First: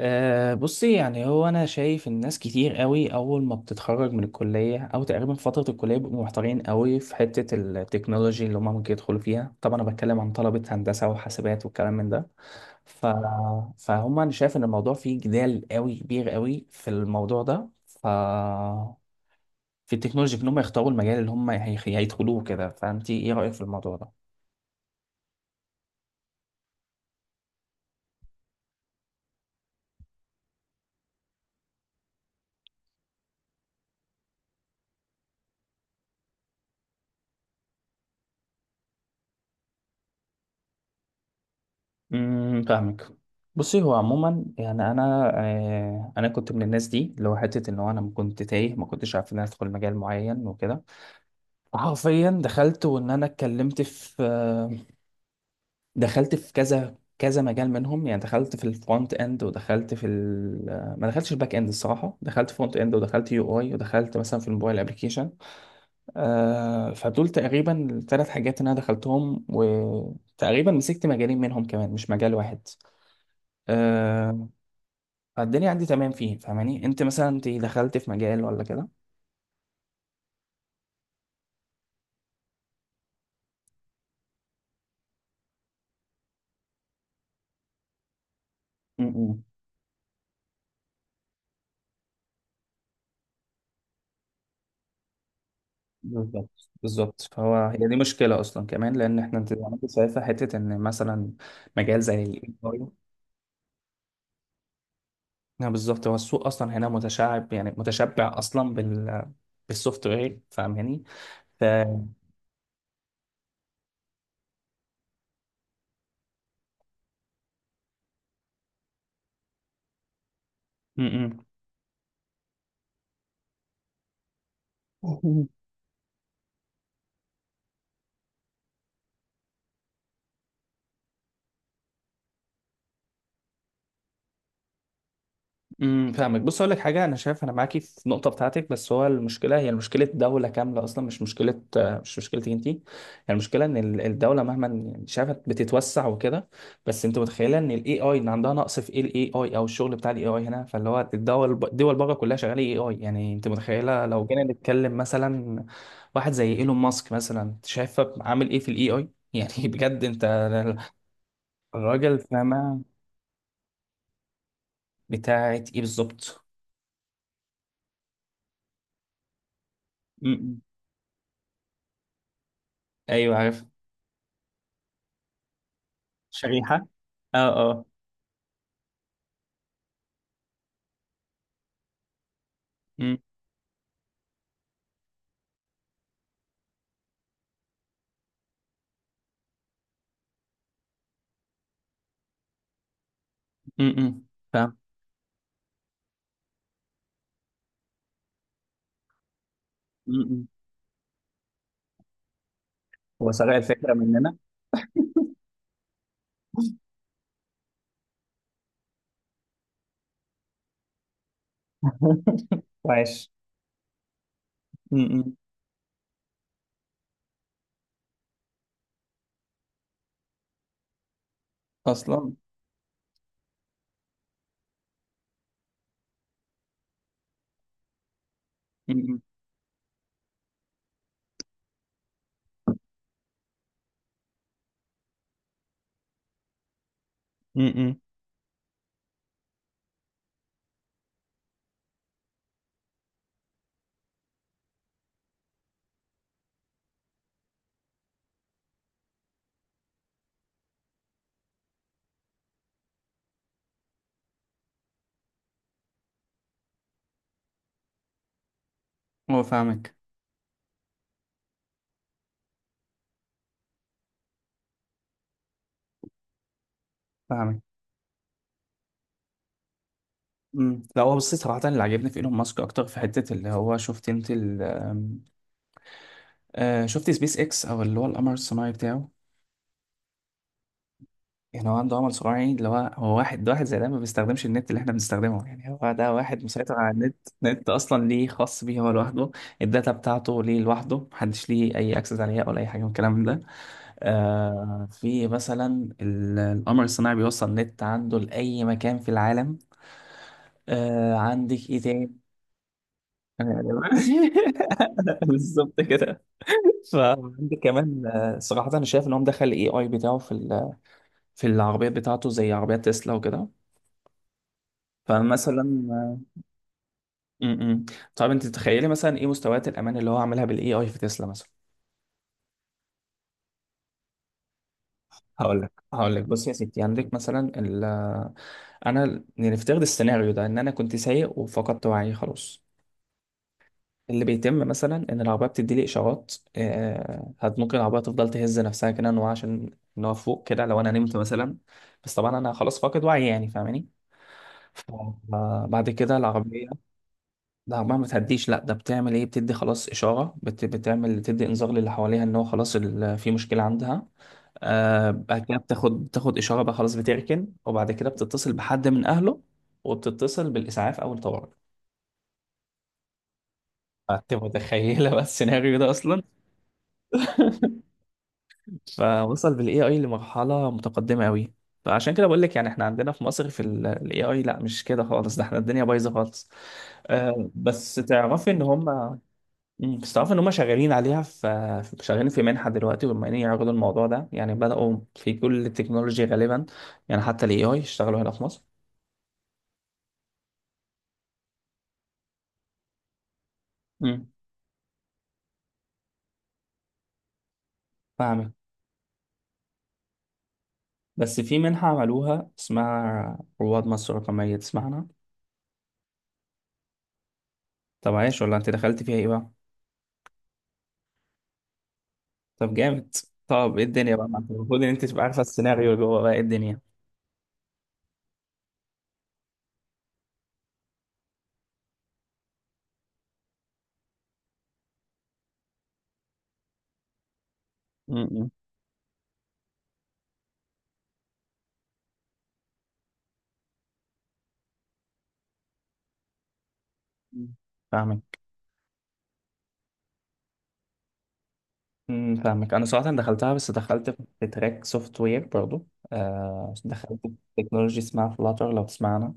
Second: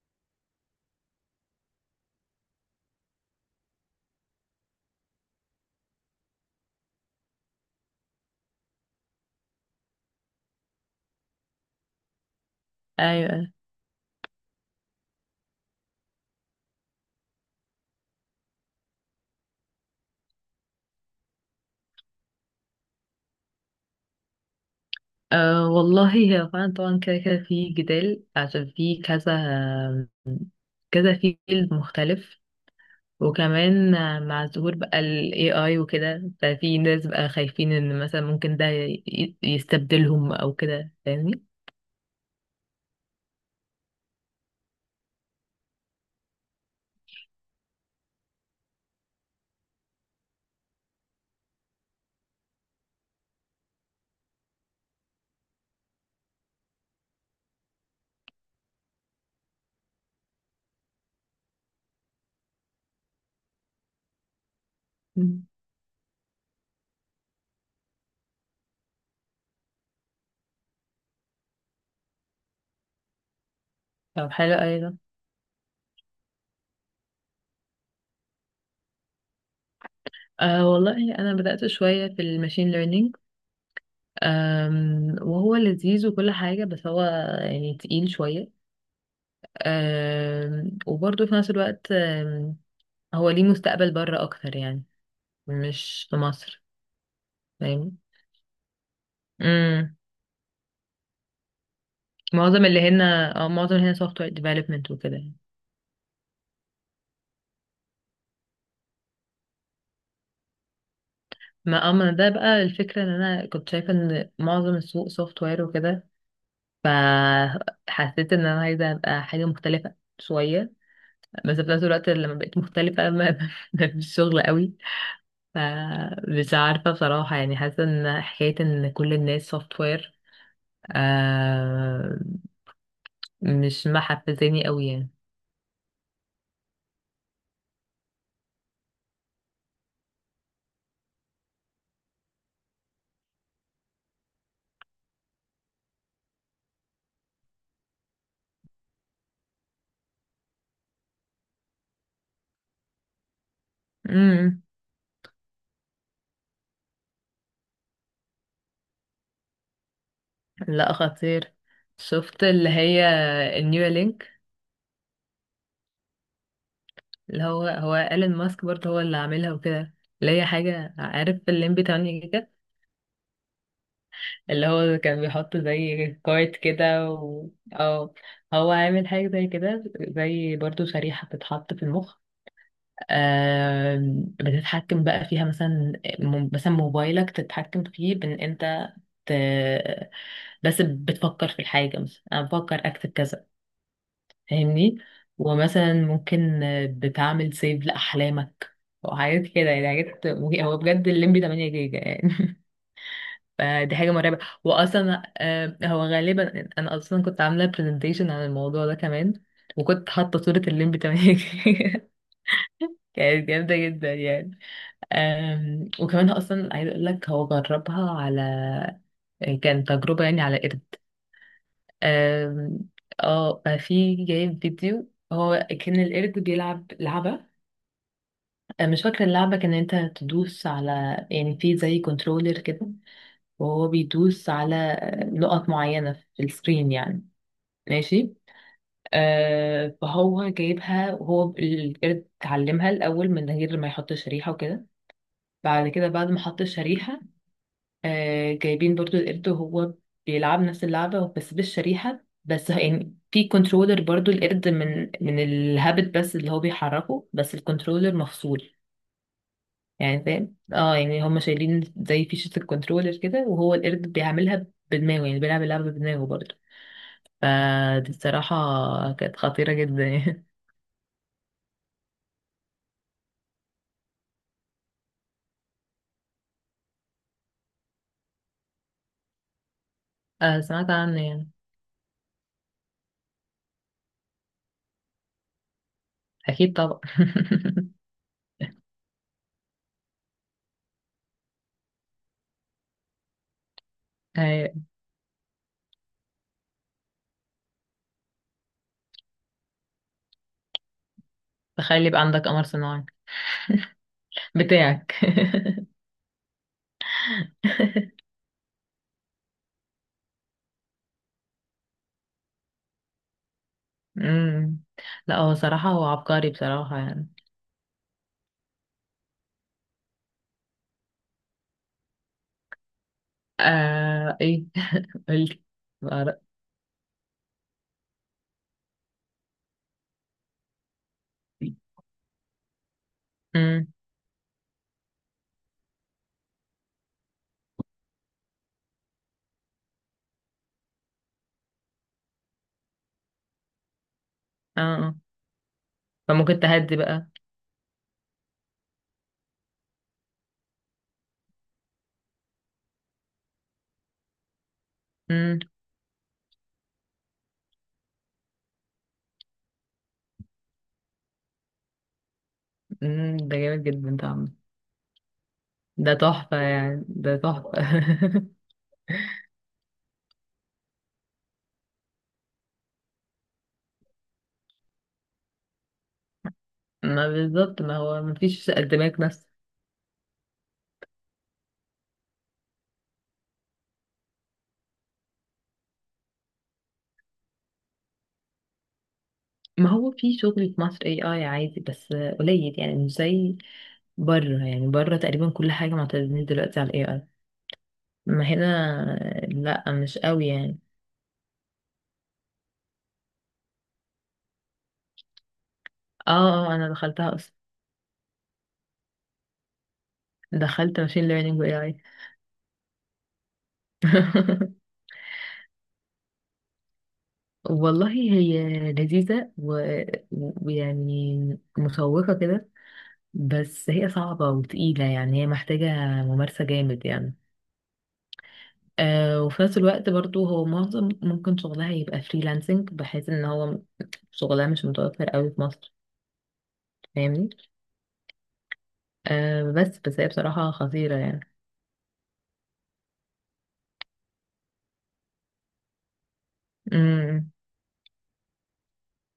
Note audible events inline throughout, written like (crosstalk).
بصي، يعني هو انا شايف الناس كتير قوي اول ما بتتخرج من الكليه او تقريبا في فتره الكليه، بيبقوا محتارين قوي في حته التكنولوجي اللي هم ممكن يدخلوا فيها. طبعا انا بتكلم عن طلبه هندسه وحاسبات والكلام من ده. ف... ايوه. فهم انا شايف ان الموضوع فيه جدال قوي كبير قوي في الموضوع ده. في التكنولوجي، في ان هم يختاروا المجال اللي هم هيدخلوه كده. فانت ايه رايك في الموضوع ده؟ أه والله هي فعلا طبعا كده كده في جدال عشان في كذا كذا فيل مختلف. وكمان مع ظهور بقى ال AI وكده. ففي ناس بقى خايفين ان مثلا ممكن ده يستبدلهم او كده، فاهمني. فاهمك. بصي هو عموما، يعني انا كنت من الناس دي، اللي هو حته ان هو انا كنت تايه، ما كنتش عارف ان انا ادخل مجال معين وكده. حرفيا دخلت، وان انا اتكلمت في آه دخلت في كذا كذا مجال منهم. يعني دخلت في الفرونت اند، ودخلت في ال آه، ما دخلتش الباك اند الصراحه، دخلت فرونت اند، ودخلت يو اي، ودخلت مثلا في الموبايل ابلكيشن. مم. فدول تقريبا الثلاث حاجات اللي انا دخلتهم، وتقريبا مسكت مجالين منهم كمان، مش مجال واحد. طب آه، حلو ايضا. فالدنيا عندي تمام فيه، فاهماني؟ انت مثلا انت دخلت في مجال ولا كده؟ أه والله انا بدأت شوية في الماشين ليرنينج. وهو لذيذ وكل حاجة، بس هو يعني تقيل شوية. امم وبرضه في نفس الوقت هو ليه مستقبل بره اكتر، يعني مش في مصر. بالظبط، بالظبط. فهو هي دي فاهم. مشكلة أصلا كمان، لأن إحنا، أنت زي ما أنت امم. شايفة، حتة إن مثلا مجال زي ال AI. معظم اللي هنا سوفت وير ديفلوبمنت وكده يعني. نعم بالظبط، هو السوق أصلا هنا متشعب، يعني متشبع أصلا بالسوفت وير، فاهماني؟ ف ما اما ده بقى الفكرة ان انا كنت شايفة ان معظم السوق سوفت وير وكده، فحسيت ان انا عايزة ابقى حاجة مختلفة شوية. م- بس في نفس الوقت لما بقيت مختلفة، ما (laughs) ما فيش شغل قوي. م. (laughs) فمش عارفة بصراحة، يعني حاسة ان حكاية ان كل الناس سوفت وير آه مش محفزاني قوي فاهمك. بص اقول لك حاجه، انا شايف انا معاكي في النقطه بتاعتك، بس هو المشكله هي مشكله دوله كامله اصلا، مش مشكلتك انت، هي المشكله ان الدوله مهما يعني شافت بتتوسع وكده. بس انت متخيله ان الاي اي، ان عندها نقص في ايه الاي اي او الشغل بتاع الاي اي هنا؟ فاللي هو الدول بره كلها شغاله اي اي. يعني انت متخيله لو جينا يعني. نتكلم مثلا واحد زي ايلون ماسك مثلا، شايفه عامل ايه في الاي اي؟ يعني (laughs) بجد، انت لا، خطير. الراجل شفت اللي فاهمه هي النيو لينك، بتاعت ايه بالظبط؟ اللي هو ايلون ماسك برضه هو اللي عاملها وكده، م- اللي هي م. حاجة. عارف الليمبي 8 جيجا؟ ايوه عارف. اللي هو كان بيحط زي كارت شريحة، كده اه اه. أو هو عامل حاجة زي كده، زي برضه شريحة بتتحط في المخ. م- بتتحكم بقى فيها، مثلا مثلا موبايلك تتحكم فيه بان انت ت... بس بتفكر في الحاجة، مثلا انا بفكر اكتب كذا، م- م. فاهم. فاهمني. ومثلا ممكن بتعمل سيف لأحلامك وحاجات كده، يعني م- حاجات م. هو بجد الليمبي 8 جيجا يعني. هو سرق (laughs) الفكرة فدي حاجة مننا. مرعبة. وأصلا هو غالبا أنا أصلا كنت عاملة برزنتيشن عن الموضوع ده كمان، وكنت حاطة صورة الليمبي 8 جيجا. (laughs) (laughs) وعاش. كانت جامدة جدا يعني. م- م. وكمان هو أصلا عايز أقول لك، هو جربها على، كان تجربة يعني على قرد. اصلا. آم، اه ففي جايب فيديو، هو كان القرد بيلعب لعبة. م- مش م. فاكرة اللعبة، كان انت تدوس على يعني، في زي كنترولر كده وهو بيدوس على نقط معينة في السكرين يعني. م- م. ماشي. فهو جايبها، وهو القرد اتعلمها الأول من غير ما يحط شريحة وكده. بعد كده بعد ما حط الشريحة، جايبين برضو القرد وهو بيلعب نفس اللعبة بس بالشريحة، بس يعني في كنترولر برضو القرد من الهابت، بس اللي هو بيحركه، بس الكنترولر مفصول هو فاهمك. يعني، فاهم. اه يعني هم شايلين زي فيشة الكنترولر كده، وهو القرد بيعملها بدماغه، يعني بيلعب اللعبة بدماغه برضه. فاهمك. فدي الصراحة كانت خطيرة جدا يعني. لا هو، بصي صراحة اللي عجبني في ايلون ماسك اكتر في حتة اللي هو، شفت انت ال آم، آه شفت سبيس اكس او اللي هو القمر الصناعي بتاعه. (laughs) سمعت عنه يعني. يعني هو عنده عمل صناعي، يعني اللي هو واحد ده واحد زي ده، ما بيستخدمش النت اللي احنا بنستخدمه. يعني هو ده واحد أكيد مسيطر على طبعا. النت. نت اصلا ليه خاص بيه هو لوحده، الداتا بتاعته ليه لوحده، محدش ليه اي اكسس عليها ولا اي حاجه من الكلام ده. (laughs) أيوة. في مثلا القمر الصناعي بيوصل نت عنده لاي مكان في العالم. عندك ايه تخيل تاني؟ يبقى عندك قمر صناعي (laughs) بتاعك. (laughs) بالظبط كده. فعندك كمان، صراحة أنا شايف إن هو مدخل ال AI بتاعه في في العربيات بتاعته، زي عربيات تسلا وكده. أمم. لا هو فمثلا. صراحة هو عبقري بصراحة يعني. م-م. طب انت تتخيلي مثلا ايه مستويات الامان اللي هو عاملها بالاي اي في تسلا مثلا؟ ايه؟ (laughs) قلت هقول لك. بقى بص يا ستي، عندك مثلا انا نفترض السيناريو ده ان انا كنت سايق رأيي. وفقدت وعي خلاص. أمم. اللي بيتم مثلا ان العربيه بتدي لي اشارات. ممكن العربيه تفضل تهز نفسها كده، ان هو عشان ان هو فوق كده لو انا نمت مثلا، بس طبعا انا خلاص فاقد وعي، يعني فاهماني. اه آه. فبعد كده فممكن العربيه، تهدي بقى. لا عمرها ما تهديش، لا، ده بتعمل ايه، بتدي خلاص اشاره، بتعمل تدي انذار للي حواليها ان هو خلاص في مشكله عندها. بعد كده أمم. بتاخد اشاره بقى خلاص بتركن، وبعد كده بتتصل بحد من اهله، وبتتصل بالاسعاف او الطوارئ. أمم. ده جامد جدا انت طبعا. متخيله بقى السيناريو ده ده اصلا؟ تحفة، يعني ده تحفة. (laughs) (laughs) فوصل بالاي اي لمرحله متقدمه قوي. فعشان كده بقول لك، يعني احنا عندنا في مصر في الاي اي، لا مش كده خالص، ده احنا الدنيا بايظه خالص. ما بالظبط، بس ما هو ما تعرفي ان فيش هم، دماغ نفس. بس تعرف ان هم شغالين عليها، شغالين في منحه دلوقتي، وبما ان يعرضوا الموضوع ده، يعني بداوا في كل التكنولوجي غالبا، يعني حتى الاي اي اشتغلوا هنا في مصر. ما هو في شغل في مصر اي اي عادي، بس قليل يعني، مش زي امم بره. يعني بره تقريبا كل حاجة معتمدين دلوقتي على الاي اي. ما فاهمك. هنا لا، مش قوي يعني. بس في منحه عملوها اسمها رواد مصر الرقميه، تسمعنا؟ اه اه، انا دخلتها اصلا. طب عايش، ولا انت دخلت فيها ايه بقى؟ دخلت ماشين ليرنينج واي اي. طب جامد. طب ايه الدنيا بقى، ما انت المفروض ان (laughs) انت تبقى عارفه السيناريو اللي جوه، بقى ايه الدنيا؟ والله هي لذيذة ويعني مشوقة كده، بس هي صعبة وتقيلة، يعني هي محتاجة ممارسة جامد يعني. امم وفي نفس الوقت برضو هو معظم ممكن شغلها يبقى فريلانسنج، بحيث ان هو شغلها مش متوفر قوي في مصر، فاهمني. فاهمك. بس هي بصراحة خطيرة يعني. فاهمك. انا صراحه دخلتها، بس دخلت في تراك سوفت وير برضو. دخلت امم. في تكنولوجي اسمها فلاتر، لو تسمعنا.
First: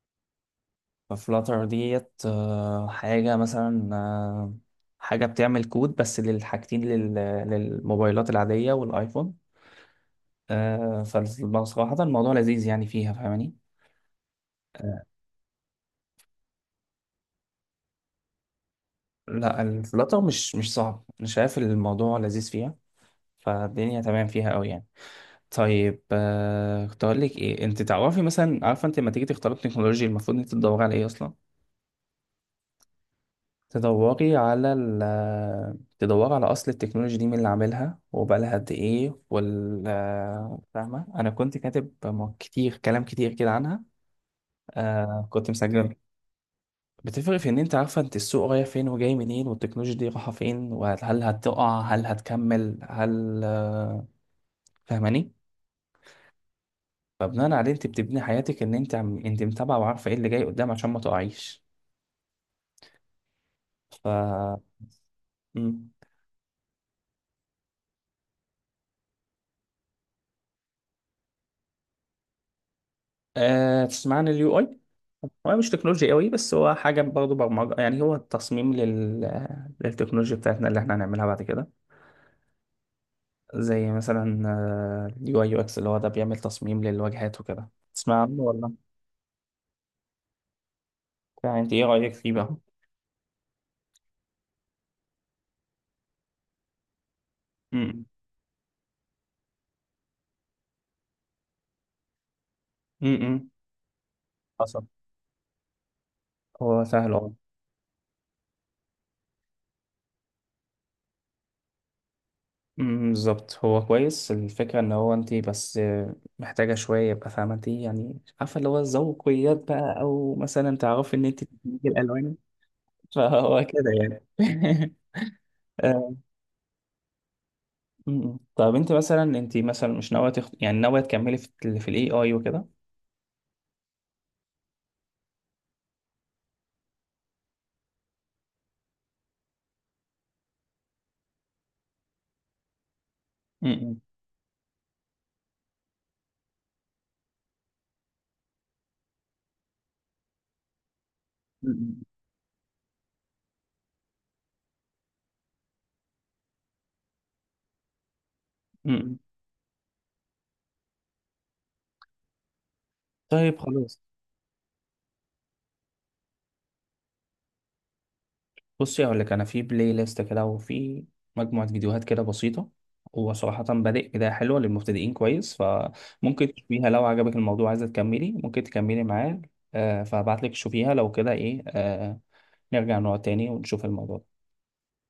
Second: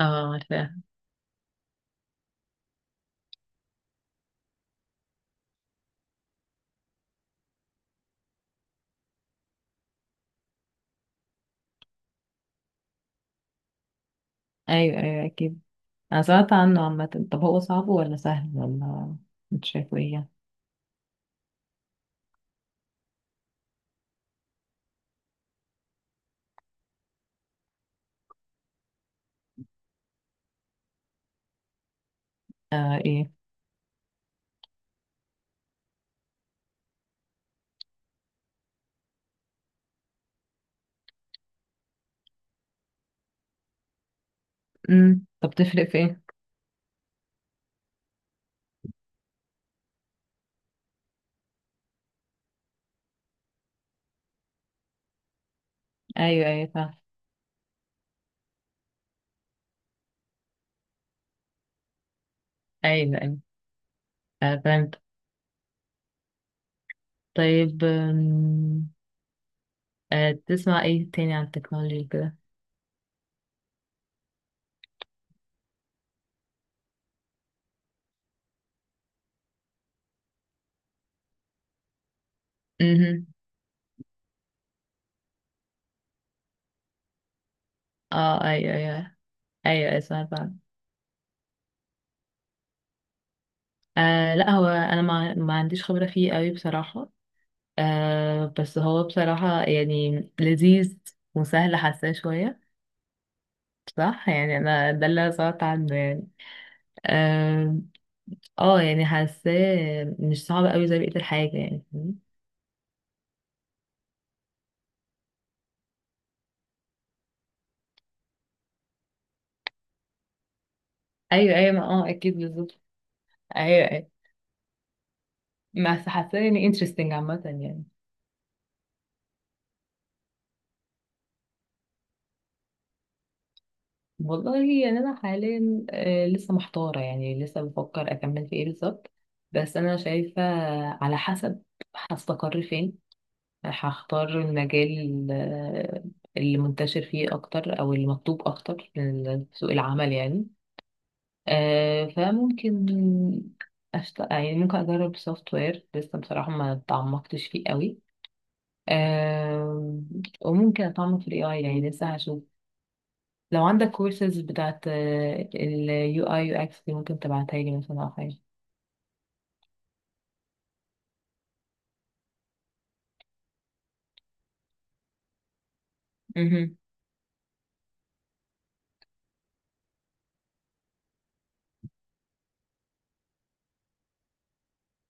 اه، عارفاها. ففلاتر ديت، حاجة مثلا، حاجة بتعمل كود بس للحاجتين، للموبايلات العادية والآيفون. فبصراحة الموضوع لذيذ يعني فيها، فاهماني؟ ايوه آه، ايوه اكيد. انا سمعت عنه عامة، طب هو صعب ولا سهل ولا؟ لا، انت شايفه ايه الفلاتر يعني؟ مش صعب، أنا شايف الموضوع لذيذ فيها، فالدنيا تمام فيها أوي يعني. طيب، كنت أقول لك إيه، أنت تعرفي مثلا، عارفة أنت لما تيجي تختاري التكنولوجيا، المفروض أنت تدوري على إيه أصلا؟ آه ايه. تدوري على أصل التكنولوجيا دي، مين اللي عاملها، وبقالها قد إيه، فاهمة؟ أنا كنت كاتب كتير، كلام كتير كده عنها. امم. كنت طب تفرق مسجل. في ايه؟ بتفرق في إن أنت عارفة أنت السوق رايح فين وجاي منين، والتكنولوجيا دي رايحة فين، وهل هتقع، هل هتكمل، هل آه، فاهماني؟ ايوه ايوه فاهم. فبناء عليه، أنت بتبني حياتك إن أنت أنت متابعة وعارفة إيه اللي جاي قدام، عشان ما تقعيش. ايوه ايوه، ف فهمت. مم. طيب، تسمع ايه تاني عن التكنولوجي كده؟ تسمع عن اليو اي؟ هو مش تكنولوجيا قوي، بس هو حاجة برضه برمجة، يعني هو التصميم للتكنولوجيا بتاعتنا اللي احنا هنعملها بعد كده. امم. زي مثلا اليو اي يو اكس، اللي هو ده بيعمل تصميم للواجهات وكده. تسمع عنه اه، ولا؟ ايوه ايوه. ايوه ايوه سمعت عنه. يعني انت ايه رأيك فيه بقى؟ لا، هو انا ما عنديش خبرة فيه قوي بصراحة. امم. بس هو بصراحة يعني لذيذ وسهل، حاساه شوية امم. صح يعني. حصل. انا ده اللي أنا سمعت عنه يعني. هو سهل، اه. اه. يعني حاساه مش صعب قوي زي بقية الحاجة، يعني فاهمني؟ بالظبط، هو كويس. الفكرة ان هو، انت بس، محتاجة شوية يبقى فاهمة انت، يعني عارفة اللي هو الذوقيات بقى، او مثلا تعرفي ان انت ايوه ايوه، ما تدمجي الالوان. اكيد بالظبط. فهو ايوه كده ايوه، يعني. (laughs) بس آه، حاساه يعني interesting عامة يعني. م-م. طب انت مثلا مش ناويه يعني ناويه تكملي في في الاي اي وكده؟ والله يعني انا حاليا لسه محتارة، يعني لسه بفكر اكمل في ايه بالظبط. بس انا شايفة، على حسب هستقر فين م-م. هختار المجال اللي منتشر فيه أكتر أو اللي مطلوب أكتر في سوق العمل يعني. م-م. فممكن يعني ممكن أجرب سوفت وير، لسه بصراحة ما تعمقتش فيه قوي. م-م. آه، وممكن أتعمق في ال AI، يعني لسه هشوف. طيب لو عندك خلاص. كورسز بتاعت ال UI UX دي، ممكن تبعتها لي مثلا أو حاجة بصي هقول لك، انا في بلاي ليست كده، وفي مجموعه فيديوهات كده بسيطه، هو صراحة بادئ بداية حلوة للمبتدئين كويس. فممكن مهم. تشوفيها، لو عجبك الموضوع عايزة تكملي ممكن تكملي معاه. فهبعت لك تشوفيها، لو كده ايه، نرجع نقعد تاني ونشوف الموضوع.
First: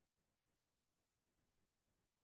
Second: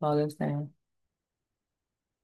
خلاص تمام.